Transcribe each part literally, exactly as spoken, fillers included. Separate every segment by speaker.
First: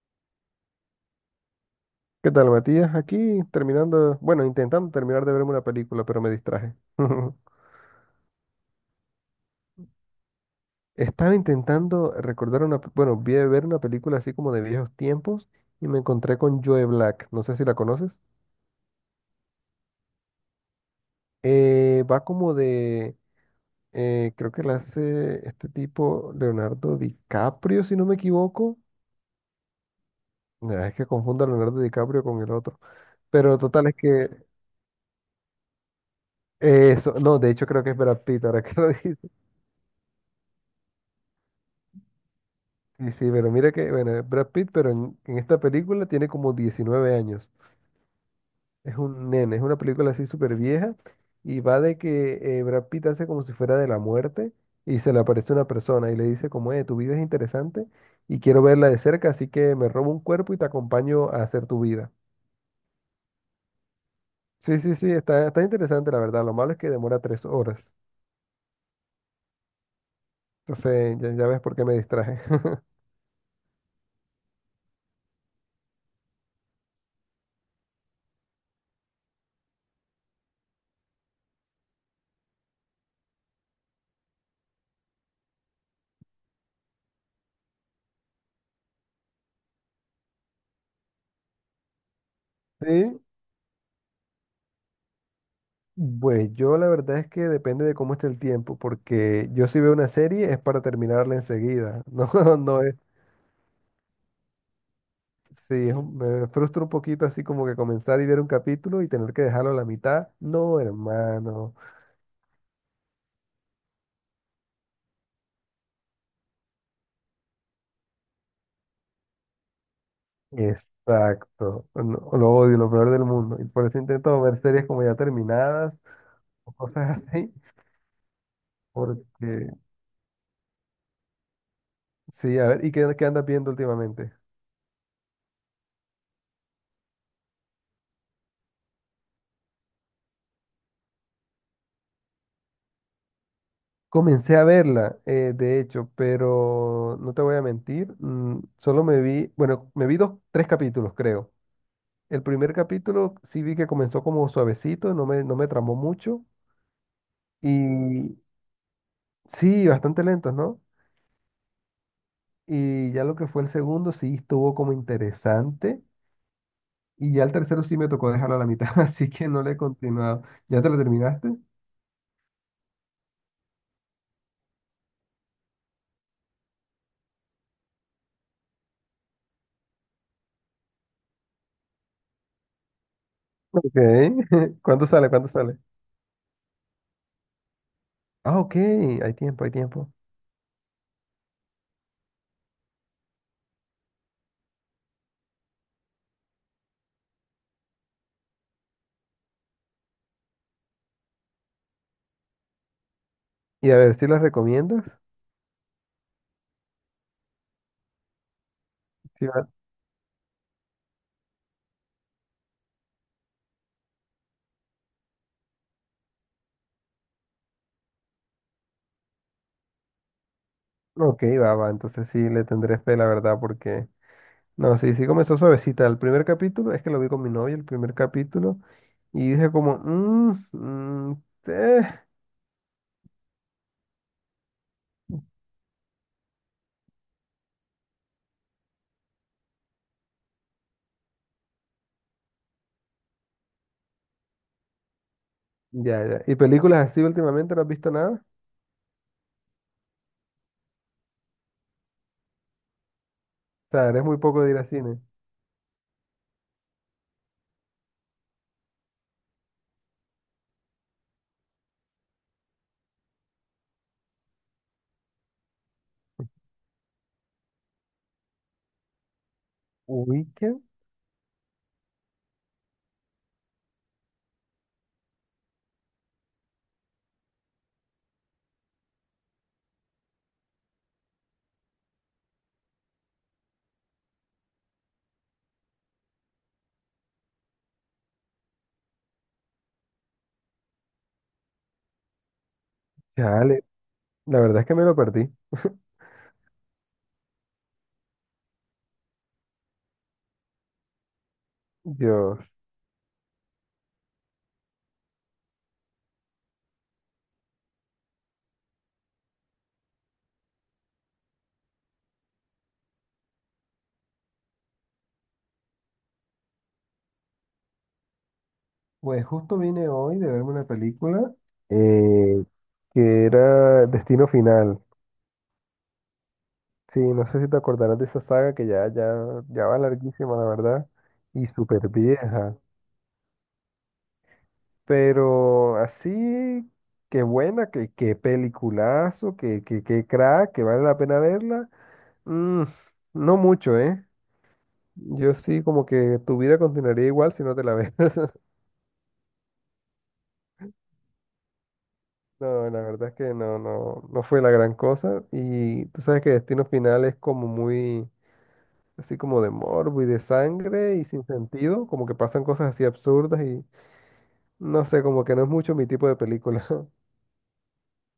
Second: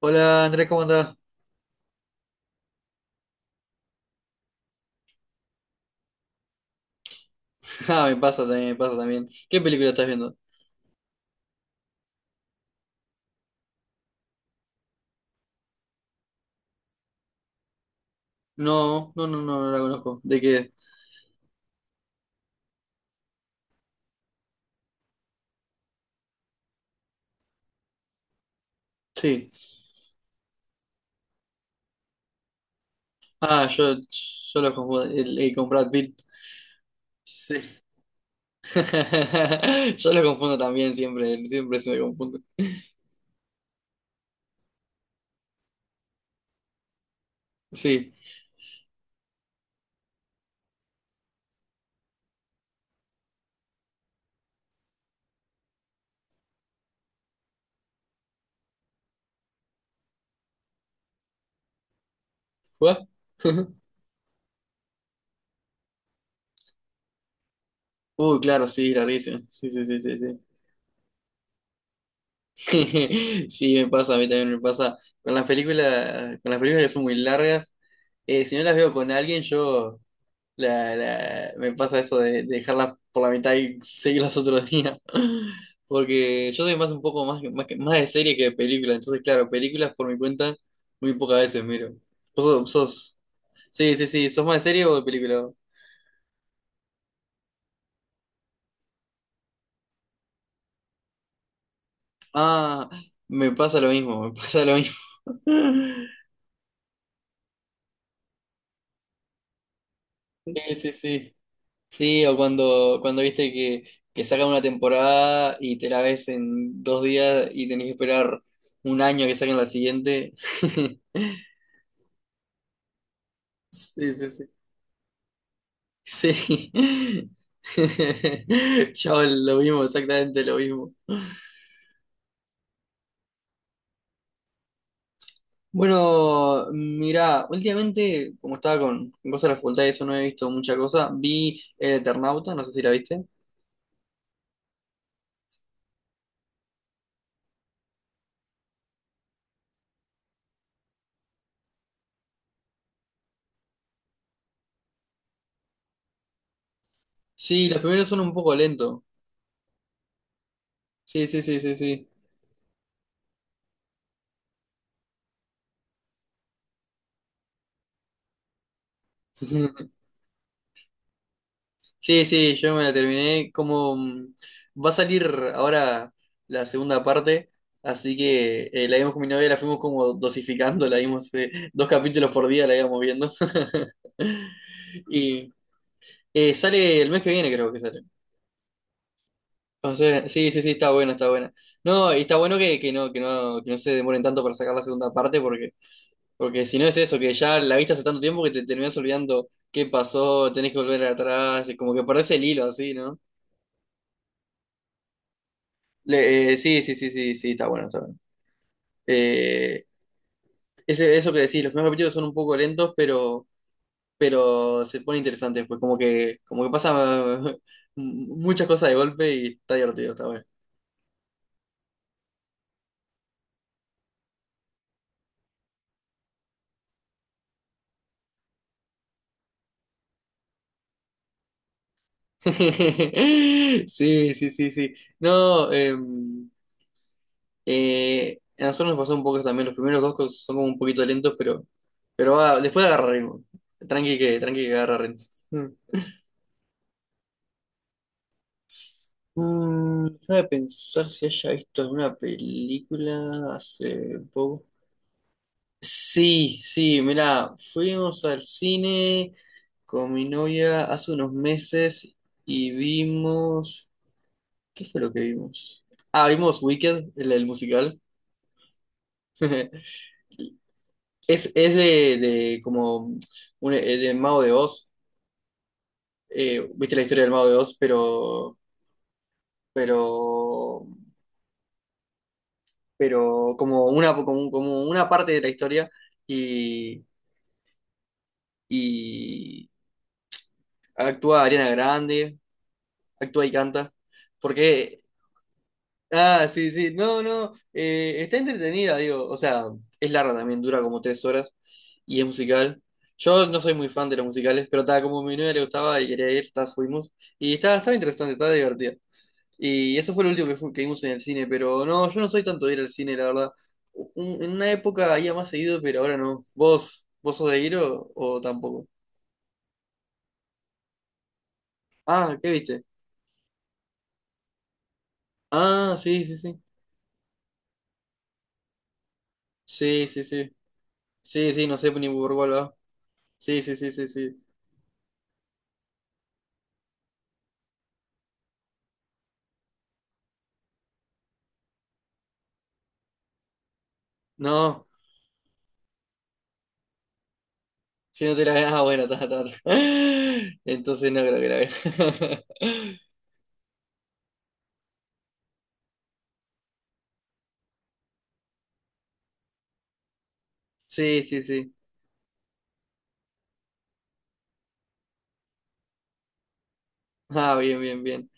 Speaker 1: Hola Andrés, ¿cómo andás?
Speaker 2: ¿Qué tal, Matías? Aquí terminando, bueno, intentando terminar de verme una película, pero me distraje.
Speaker 1: Ah, me pasa también, me pasa también. ¿Qué película estás viendo?
Speaker 2: Estaba intentando recordar una, pe- bueno, vi ver una película así como de viejos tiempos y me encontré con Joe Black. No sé si la conoces.
Speaker 1: No, no, no, no, no la conozco. ¿De qué?
Speaker 2: Eh, va como de, eh, Creo que la hace este tipo Leonardo DiCaprio, si no me equivoco.
Speaker 1: Sí.
Speaker 2: Nah, es que confundo a Leonardo DiCaprio con el otro. Pero
Speaker 1: Ah,
Speaker 2: total
Speaker 1: yo,
Speaker 2: es que
Speaker 1: yo lo confundo. El, el con Brad Pitt.
Speaker 2: eh, eso, no, de hecho
Speaker 1: Sí.
Speaker 2: creo que es Brad Pitt, ahora que lo
Speaker 1: Yo lo confundo también siempre, siempre se me confundo.
Speaker 2: Sí, sí, pero mira que, bueno, Brad Pitt, pero en, en esta película tiene como diecinueve años.
Speaker 1: Sí.
Speaker 2: Es un nene, es una película así súper vieja y va de que eh, Brad Pitt hace como si fuera de la muerte y se le aparece una persona y le dice como, eh, tu vida es interesante y quiero verla de cerca, así que me robo un cuerpo y te acompaño a hacer tu vida.
Speaker 1: ¿What?
Speaker 2: Sí, sí, sí, está, está interesante la verdad. Lo malo es que demora tres horas.
Speaker 1: Uy, claro, sí, la risa. Sí, sí, sí, sí, sí.
Speaker 2: Entonces, ya, ya ves por qué me distraje.
Speaker 1: Sí, me pasa, a mí también me pasa. Con las películas, con las películas que son muy largas, eh, si no las veo con alguien, yo. La, la- me pasa eso de, de dejarlas por la mitad y seguirlas otro día. Porque yo soy más un poco más, más, que- más de serie que de película. Entonces, claro, películas por mi cuenta muy pocas veces miro. Vos sos, sos-
Speaker 2: Sí,
Speaker 1: Sí, sí, sí. ¿Sos más de serie o de película?
Speaker 2: pues yo la verdad es que depende de cómo esté el tiempo, porque yo si veo una serie es para terminarla enseguida. No, no
Speaker 1: Ah,
Speaker 2: es,
Speaker 1: me pasa lo mismo, me pasa lo mismo.
Speaker 2: sí, es un- me frustra un poquito así como que comenzar y ver un capítulo y tener que dejarlo a la mitad.
Speaker 1: Sí,
Speaker 2: No,
Speaker 1: sí, sí.
Speaker 2: hermano,
Speaker 1: Sí, o cuando, cuando viste que, que sacan una temporada y te la ves en dos días y tenés que esperar un año que saquen la siguiente.
Speaker 2: exacto. No, lo odio, lo peor del mundo. Y por eso
Speaker 1: Sí, sí,
Speaker 2: intento
Speaker 1: sí.
Speaker 2: ver series como ya terminadas
Speaker 1: Sí.
Speaker 2: o cosas así,
Speaker 1: Yo lo
Speaker 2: porque
Speaker 1: mismo, exactamente lo mismo.
Speaker 2: sí, a ver, ¿y qué, qué andas viendo últimamente?
Speaker 1: Bueno, mira, últimamente, como estaba con con cosas de la facultad y eso no he visto mucha cosa, vi El Eternauta, no sé si la viste.
Speaker 2: Comencé a verla, eh, de hecho, pero no te voy a mentir, mm, solo me vi, bueno, me vi dos, tres capítulos, creo. El primer capítulo sí vi que comenzó como suavecito, no me, no me tramó mucho,
Speaker 1: Sí, los primeros son un
Speaker 2: y
Speaker 1: poco lentos.
Speaker 2: sí, bastante lento, ¿no?
Speaker 1: Sí, sí, sí, sí, sí.
Speaker 2: Y ya lo que fue el segundo sí estuvo como interesante, y ya el tercero sí me tocó dejarlo a la mitad, así que no le he continuado. ¿Ya te lo terminaste?
Speaker 1: Sí, sí, yo me la terminé. Como mm, va a salir ahora la segunda parte, así que eh, la vimos con mi novia, la fuimos como dosificando, la vimos eh, dos capítulos por día, la íbamos viendo.
Speaker 2: Ok, ¿cuánto sale? ¿Cuánto
Speaker 1: Y
Speaker 2: sale?
Speaker 1: eh, sale el mes que viene, creo que sale.
Speaker 2: Ah, ok, hay tiempo, hay
Speaker 1: O
Speaker 2: tiempo.
Speaker 1: sea, sí, sí, sí, está bueno, está bueno. No, y está bueno que, que no, que no, que no se demoren tanto para sacar la segunda parte, porque, porque si no es eso, que ya la viste hace tanto tiempo que te terminás olvidando qué pasó, tenés que volver atrás, y como que perdés el hilo así, ¿no?
Speaker 2: Y a ver, ¿si las recomiendas?
Speaker 1: Le- eh, sí, sí, sí, sí, sí, está bueno, está bueno.
Speaker 2: Sí,
Speaker 1: Eh, ese, eso que decís, los primeros capítulos son un poco lentos, pero, pero se pone interesante después, como que, como que pasa muchas cosas de golpe y está divertido, está bueno.
Speaker 2: ok, va, va, entonces sí le tendré fe, la verdad, porque... No, sí, sí comenzó suavecita. El primer capítulo, es que lo vi con mi novia, el primer capítulo, y dije como, "Mm, mm, eh".
Speaker 1: Sí, sí, sí, sí. No, eh, eh, a nosotros nos pasó un poco también, los primeros dos cos- son como un poquito lentos, pero, pero va- después agarra ritmo. Tranqui que, tranqui que agarra ritmo.
Speaker 2: Ya, ya. ¿Y películas así últimamente no has visto nada? O
Speaker 1: Mm, déjame pensar si haya visto alguna película
Speaker 2: sea,
Speaker 1: hace
Speaker 2: eres muy poco
Speaker 1: poco.
Speaker 2: de ir al cine.
Speaker 1: Sí, sí, mirá, fuimos al cine con mi novia hace unos meses y vimos... ¿Qué fue lo que vimos? Ah, vimos Wicked, el, el musical.
Speaker 2: Weekend,
Speaker 1: Es, es de, de como un, eh, de Mago de Oz. Eh, viste la historia del Mago de Oz, pero, pero, pero como una, como, como una parte de la historia y actúa Ariana Grande, actúa y
Speaker 2: chale,
Speaker 1: canta.
Speaker 2: la verdad es que
Speaker 1: Porque,
Speaker 2: me lo perdí.
Speaker 1: ah, sí, sí, no, no, eh, está entretenida, digo, o sea, es larga también, dura como tres horas y es
Speaker 2: Dios.
Speaker 1: musical. Yo no soy muy fan de los musicales, pero estaba como a mi novia le gustaba y quería ir, tas fuimos. Y estaba, estaba interesante, estaba divertida. Y eso fue lo último que, fu- que vimos en el cine, pero no, yo no soy tanto de ir al cine, la verdad. Un- En una época iba más seguido, pero ahora no. ¿Vos, vos sos de ir o, o tampoco?
Speaker 2: Pues justo vine hoy de verme una película
Speaker 1: Ah, ¿qué
Speaker 2: eh,
Speaker 1: viste?
Speaker 2: que era Destino Final.
Speaker 1: Ah, sí, sí, sí.
Speaker 2: Sí, no sé si te acordarás de esa saga que ya, ya, ya va
Speaker 1: Sí, sí, sí.
Speaker 2: larguísima, la verdad,
Speaker 1: Sí, sí,
Speaker 2: y
Speaker 1: no sé ni
Speaker 2: súper
Speaker 1: por cuál va.
Speaker 2: vieja.
Speaker 1: Sí, sí, sí, sí, sí.
Speaker 2: Pero así, qué buena, qué, qué peliculazo, qué, qué, qué crack, que vale la pena verla. Mm, no mucho, ¿eh?
Speaker 1: No,
Speaker 2: Yo sí, como que tu vida continuaría igual si no te la ves.
Speaker 1: si no te la veas, ah, bueno, ta, ta, ta. Entonces no creo que la vea.
Speaker 2: No, la verdad es que no, no, no fue la gran cosa. Y tú sabes que Destino Final es como muy, así como de morbo y de sangre
Speaker 1: Sí,
Speaker 2: y
Speaker 1: sí,
Speaker 2: sin
Speaker 1: sí.
Speaker 2: sentido, como que pasan cosas así absurdas y no sé, como que no es mucho mi tipo de película.
Speaker 1: Ah, bien, bien, bien.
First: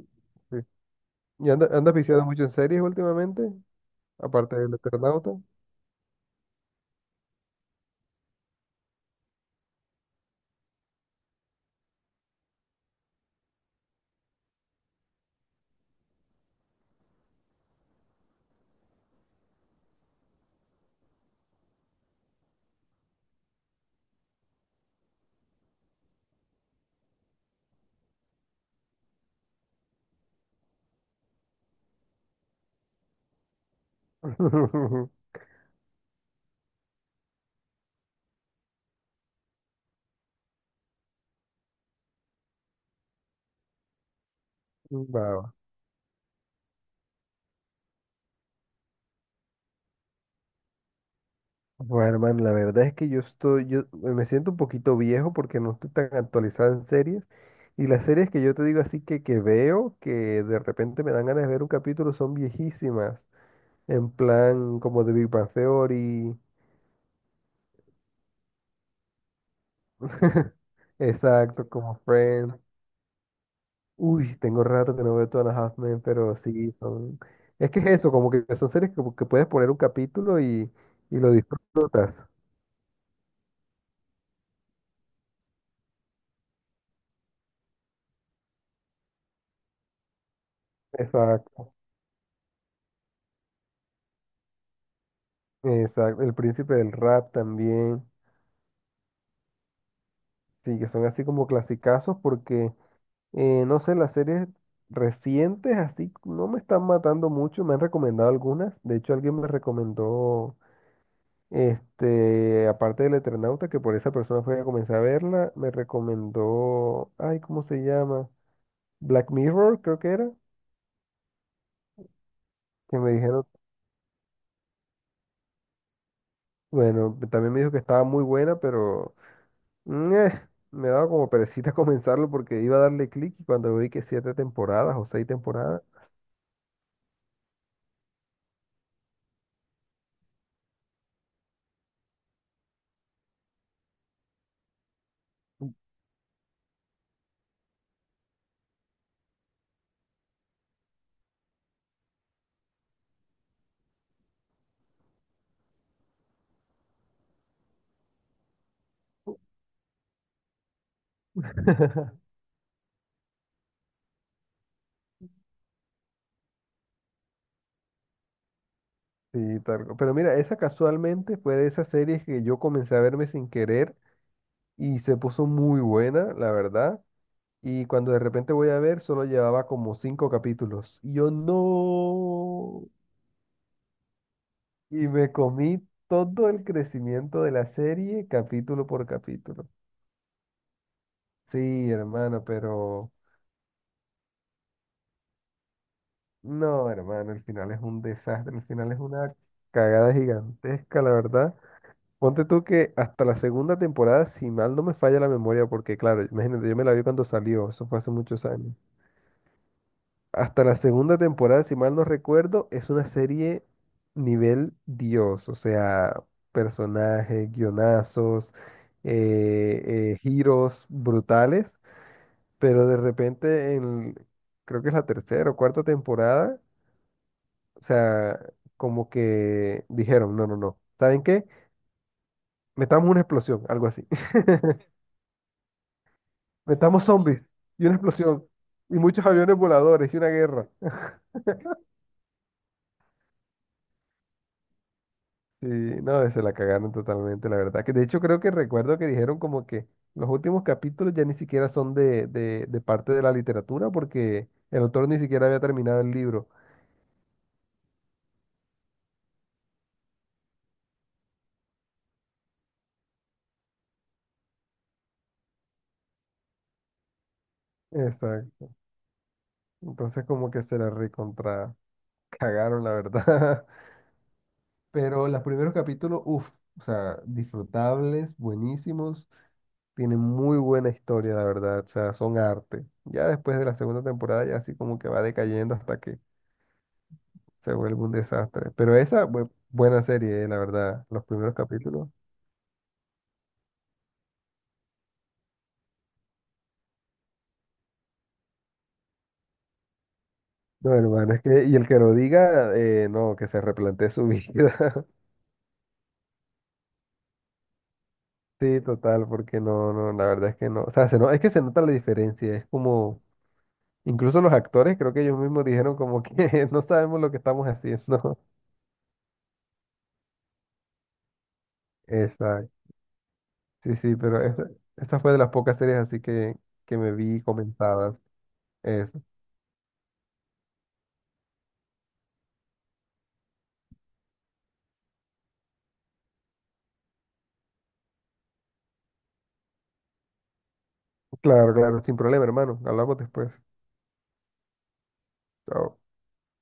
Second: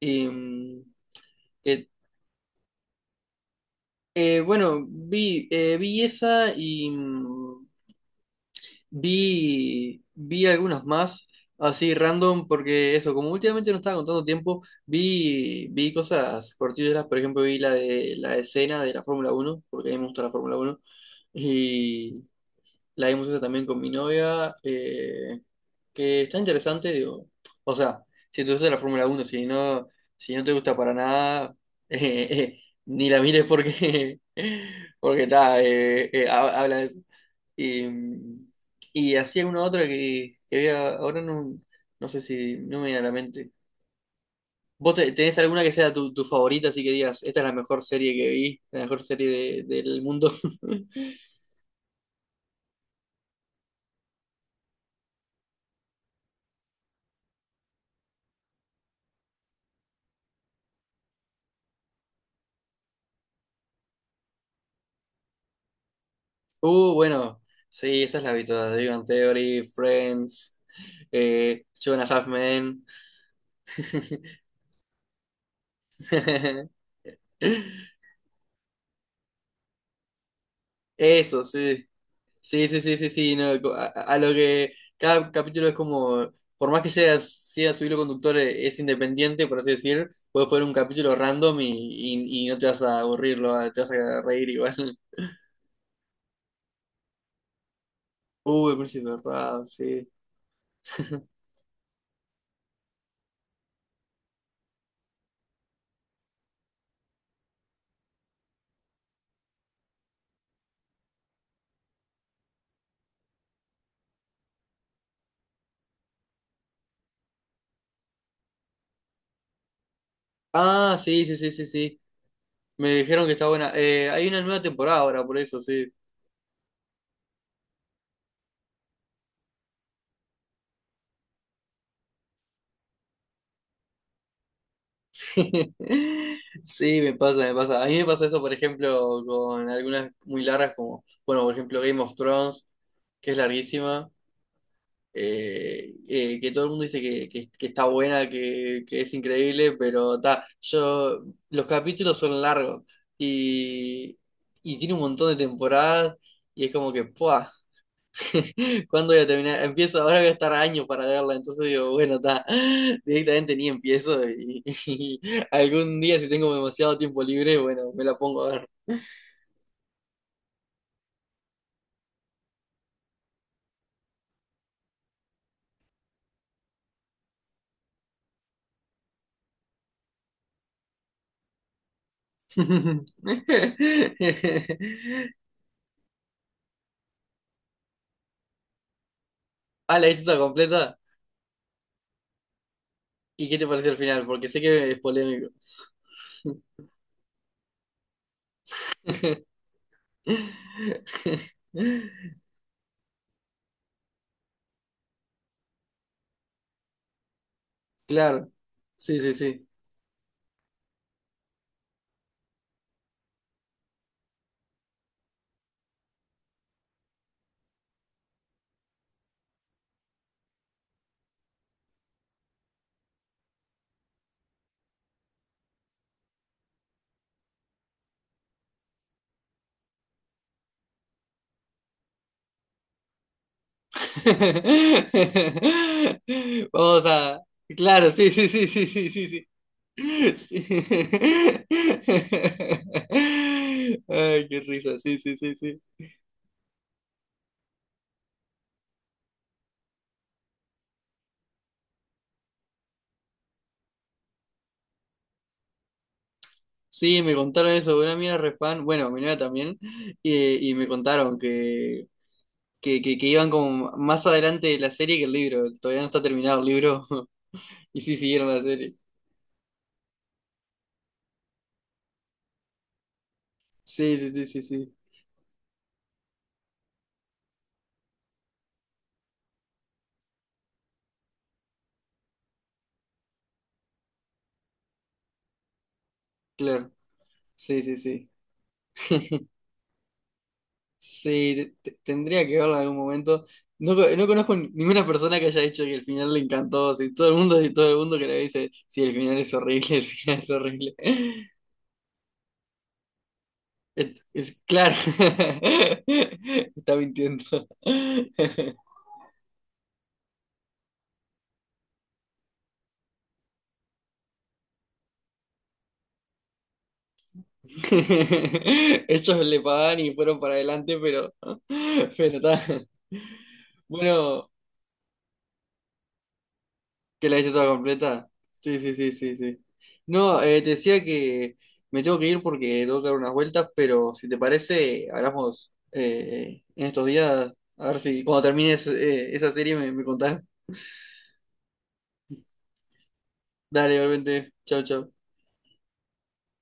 Speaker 1: Y,
Speaker 2: Sí.
Speaker 1: mm,
Speaker 2: ¿Y anda-
Speaker 1: que-
Speaker 2: andas viciado mucho en series últimamente?
Speaker 1: eh,
Speaker 2: Aparte del
Speaker 1: bueno,
Speaker 2: Eternauta.
Speaker 1: vi, eh, vi esa y, mm, Vi, vi algunos más así random porque eso, como últimamente no estaba contando tiempo, vi, vi cosas cortillas, por ejemplo vi la de la escena de la Fórmula uno porque a mí me gusta la Fórmula uno y la vimos esa también con mi novia, eh, que está interesante, digo, o sea, si te gusta la Fórmula uno si no, si no te gusta para nada, eh, eh, ni la mires porque, porque está, eh, eh, ha- habla de eso. Y, mm, y hacía una otra que, que había, ahora no, no sé si no me viene a la mente. ¿Vos te-
Speaker 2: Va,
Speaker 1: tenés
Speaker 2: va.
Speaker 1: alguna que sea tu, tu favorita, así que digas, esta es la mejor serie que vi, la mejor serie de- del mundo?
Speaker 2: Bueno, hermano, la verdad es que yo estoy, yo me siento un poquito viejo porque no estoy tan actualizado en series. Y las series que yo te digo así que, que veo, que de repente me dan ganas de ver un capítulo, son viejísimas. En plan, como The Big Bang Theory.
Speaker 1: Uh, bueno, sí, esas las vi todas, The Big Bang Theory, Friends, eh,
Speaker 2: Exacto,
Speaker 1: Two
Speaker 2: como
Speaker 1: and a Half
Speaker 2: Friends.
Speaker 1: Men.
Speaker 2: Uy, tengo rato que no veo Two and a Half Men, pero sí, son... Es que es eso, como que son series que, que puedes poner un capítulo y, y lo
Speaker 1: Eso, sí.
Speaker 2: disfrutas.
Speaker 1: Sí, sí, sí, sí, sí, no, co- a, a lo que cada capítulo es como, por más que sea, sea su hilo conductor, eh, es independiente, por así decir, puedes poner un capítulo random y,
Speaker 2: Exacto,
Speaker 1: y, y no te vas a aburrir, lo va- te vas a reír igual.
Speaker 2: exacto. El Príncipe del Rap también.
Speaker 1: Uy, el príncipe de Rap, sí.
Speaker 2: Sí, que son así como clasicazos porque, eh, no sé, las series recientes así no me están matando mucho. Me han recomendado algunas. De hecho, alguien me recomendó, este, aparte del Eternauta, que por esa persona fue a comenzar a verla, me recomendó, ay, ¿cómo se llama? Black Mirror, creo que era,
Speaker 1: Ah, sí, sí, sí, sí, sí. Me
Speaker 2: que me
Speaker 1: dijeron que
Speaker 2: dijeron,
Speaker 1: está buena. Eh, hay una nueva temporada ahora, por eso, sí.
Speaker 2: bueno, también me dijo que estaba muy buena, pero mm, eh, me daba como perecita comenzarlo porque iba a darle clic y cuando vi que siete temporadas o seis temporadas,
Speaker 1: Sí, me pasa, me pasa. A mí me pasa eso, por ejemplo, con algunas muy largas, como, bueno, por ejemplo, Game of Thrones, que es larguísima. eh, eh, que todo el mundo dice que, que- que está buena, que, que es increíble, pero ta, yo, los capítulos son largos y, y tiene un montón de temporadas y es como que, ¡pua! ¿Cuándo voy a terminar? Empiezo, ahora voy a estar años para verla, entonces digo, bueno, está, directamente ni empiezo y, y algún día si tengo demasiado tiempo libre, bueno, me la pongo a ver.
Speaker 2: sí, tal. cu- Pero mira, esa casualmente fue de esas series que yo comencé a verme sin querer y se puso muy buena, la verdad. Y cuando de repente voy a ver, solo llevaba como cinco capítulos. Y yo no. Y me comí todo el crecimiento de la serie capítulo por capítulo.
Speaker 1: Ah, ¿la viste toda completa?
Speaker 2: Sí, hermano, pero
Speaker 1: ¿Y qué te pareció el final? Porque sé que es polémico.
Speaker 2: no, hermano, el final es un desastre, el final es una cagada gigantesca, la verdad. Ponte tú que hasta la segunda temporada, si mal no me falla la memoria, porque claro, imagínate, yo me la vi cuando salió, eso fue hace muchos
Speaker 1: Claro,
Speaker 2: años.
Speaker 1: sí, sí, sí.
Speaker 2: Hasta la segunda temporada, si mal no recuerdo, es una serie nivel Dios, o sea, personajes, guionazos, eh, eh, giros brutales, pero de repente en, creo que es la tercera o cuarta temporada, o sea, como que dijeron, no, no, no. ¿Saben qué? Metamos una explosión, algo así. Metamos
Speaker 1: Vamos a...
Speaker 2: zombies y una
Speaker 1: Claro, sí,
Speaker 2: explosión
Speaker 1: sí, sí, sí,
Speaker 2: y
Speaker 1: sí,
Speaker 2: muchos
Speaker 1: sí, sí.
Speaker 2: aviones
Speaker 1: Sí.
Speaker 2: voladores y una guerra.
Speaker 1: Ay, qué risa, sí, sí, sí,
Speaker 2: Sí,
Speaker 1: sí.
Speaker 2: no, se la cagaron totalmente, la verdad. Que de hecho creo que recuerdo que dijeron como que los últimos capítulos ya ni siquiera son de, de, de parte de la literatura porque el autor ni siquiera había terminado el libro.
Speaker 1: Sí, me contaron eso, una amiga refan, bueno, mi novia también, eh, y me contaron que, que, que, que iban como más adelante de la serie que el libro, todavía no está terminado el libro, y sí siguieron la
Speaker 2: Exacto.
Speaker 1: serie.
Speaker 2: Entonces como que se la recontra cagaron, la verdad.
Speaker 1: Sí, sí, sí, sí, sí,
Speaker 2: Pero los primeros capítulos, uff, o sea, disfrutables, buenísimos, tienen muy buena historia, la verdad, o sea, son arte. Ya después de la segunda temporada, ya así como que va decayendo hasta que
Speaker 1: claro.
Speaker 2: se
Speaker 1: Sí, sí,
Speaker 2: vuelve un
Speaker 1: sí.
Speaker 2: desastre. Pero esa, bu- buena serie, eh, la verdad, los primeros
Speaker 1: Sí, te- te-
Speaker 2: capítulos.
Speaker 1: tendría que verlo en algún momento. No, co- no conozco ninguna persona que haya dicho que el final le encantó. Si todo el mundo, si todo el mundo que le dice, sí, el final es horrible, el final es horrible.
Speaker 2: No, hermano, es que, y el que lo diga, eh, no, que se replantee
Speaker 1: Es,
Speaker 2: su
Speaker 1: es- claro.
Speaker 2: vida.
Speaker 1: Está mintiendo.
Speaker 2: Sí, total, porque no, no, la verdad es que no. O sea, se no, es que se nota la diferencia, es como, incluso los actores, creo que ellos mismos dijeron como que no sabemos lo que estamos haciendo.
Speaker 1: Ellos le pagan y fueron para adelante, pero, pero está.
Speaker 2: Exacto. Sí, sí, pero
Speaker 1: Bueno.
Speaker 2: esa, esa fue de las pocas series así que, que me
Speaker 1: ¿Que la
Speaker 2: vi
Speaker 1: hice toda
Speaker 2: comentadas.
Speaker 1: completa? Sí, sí, sí,
Speaker 2: Eso.
Speaker 1: sí, sí. No, eh, te decía que me tengo que ir porque tengo que dar unas vueltas, pero si te parece, hablamos eh, en estos días. A ver si cuando termines eh, esa serie me, me contás.
Speaker 2: Claro, claro, sin problema, hermano. Hablamos después.
Speaker 1: Dale, igualmente. Chau, chau.
Speaker 2: Chao.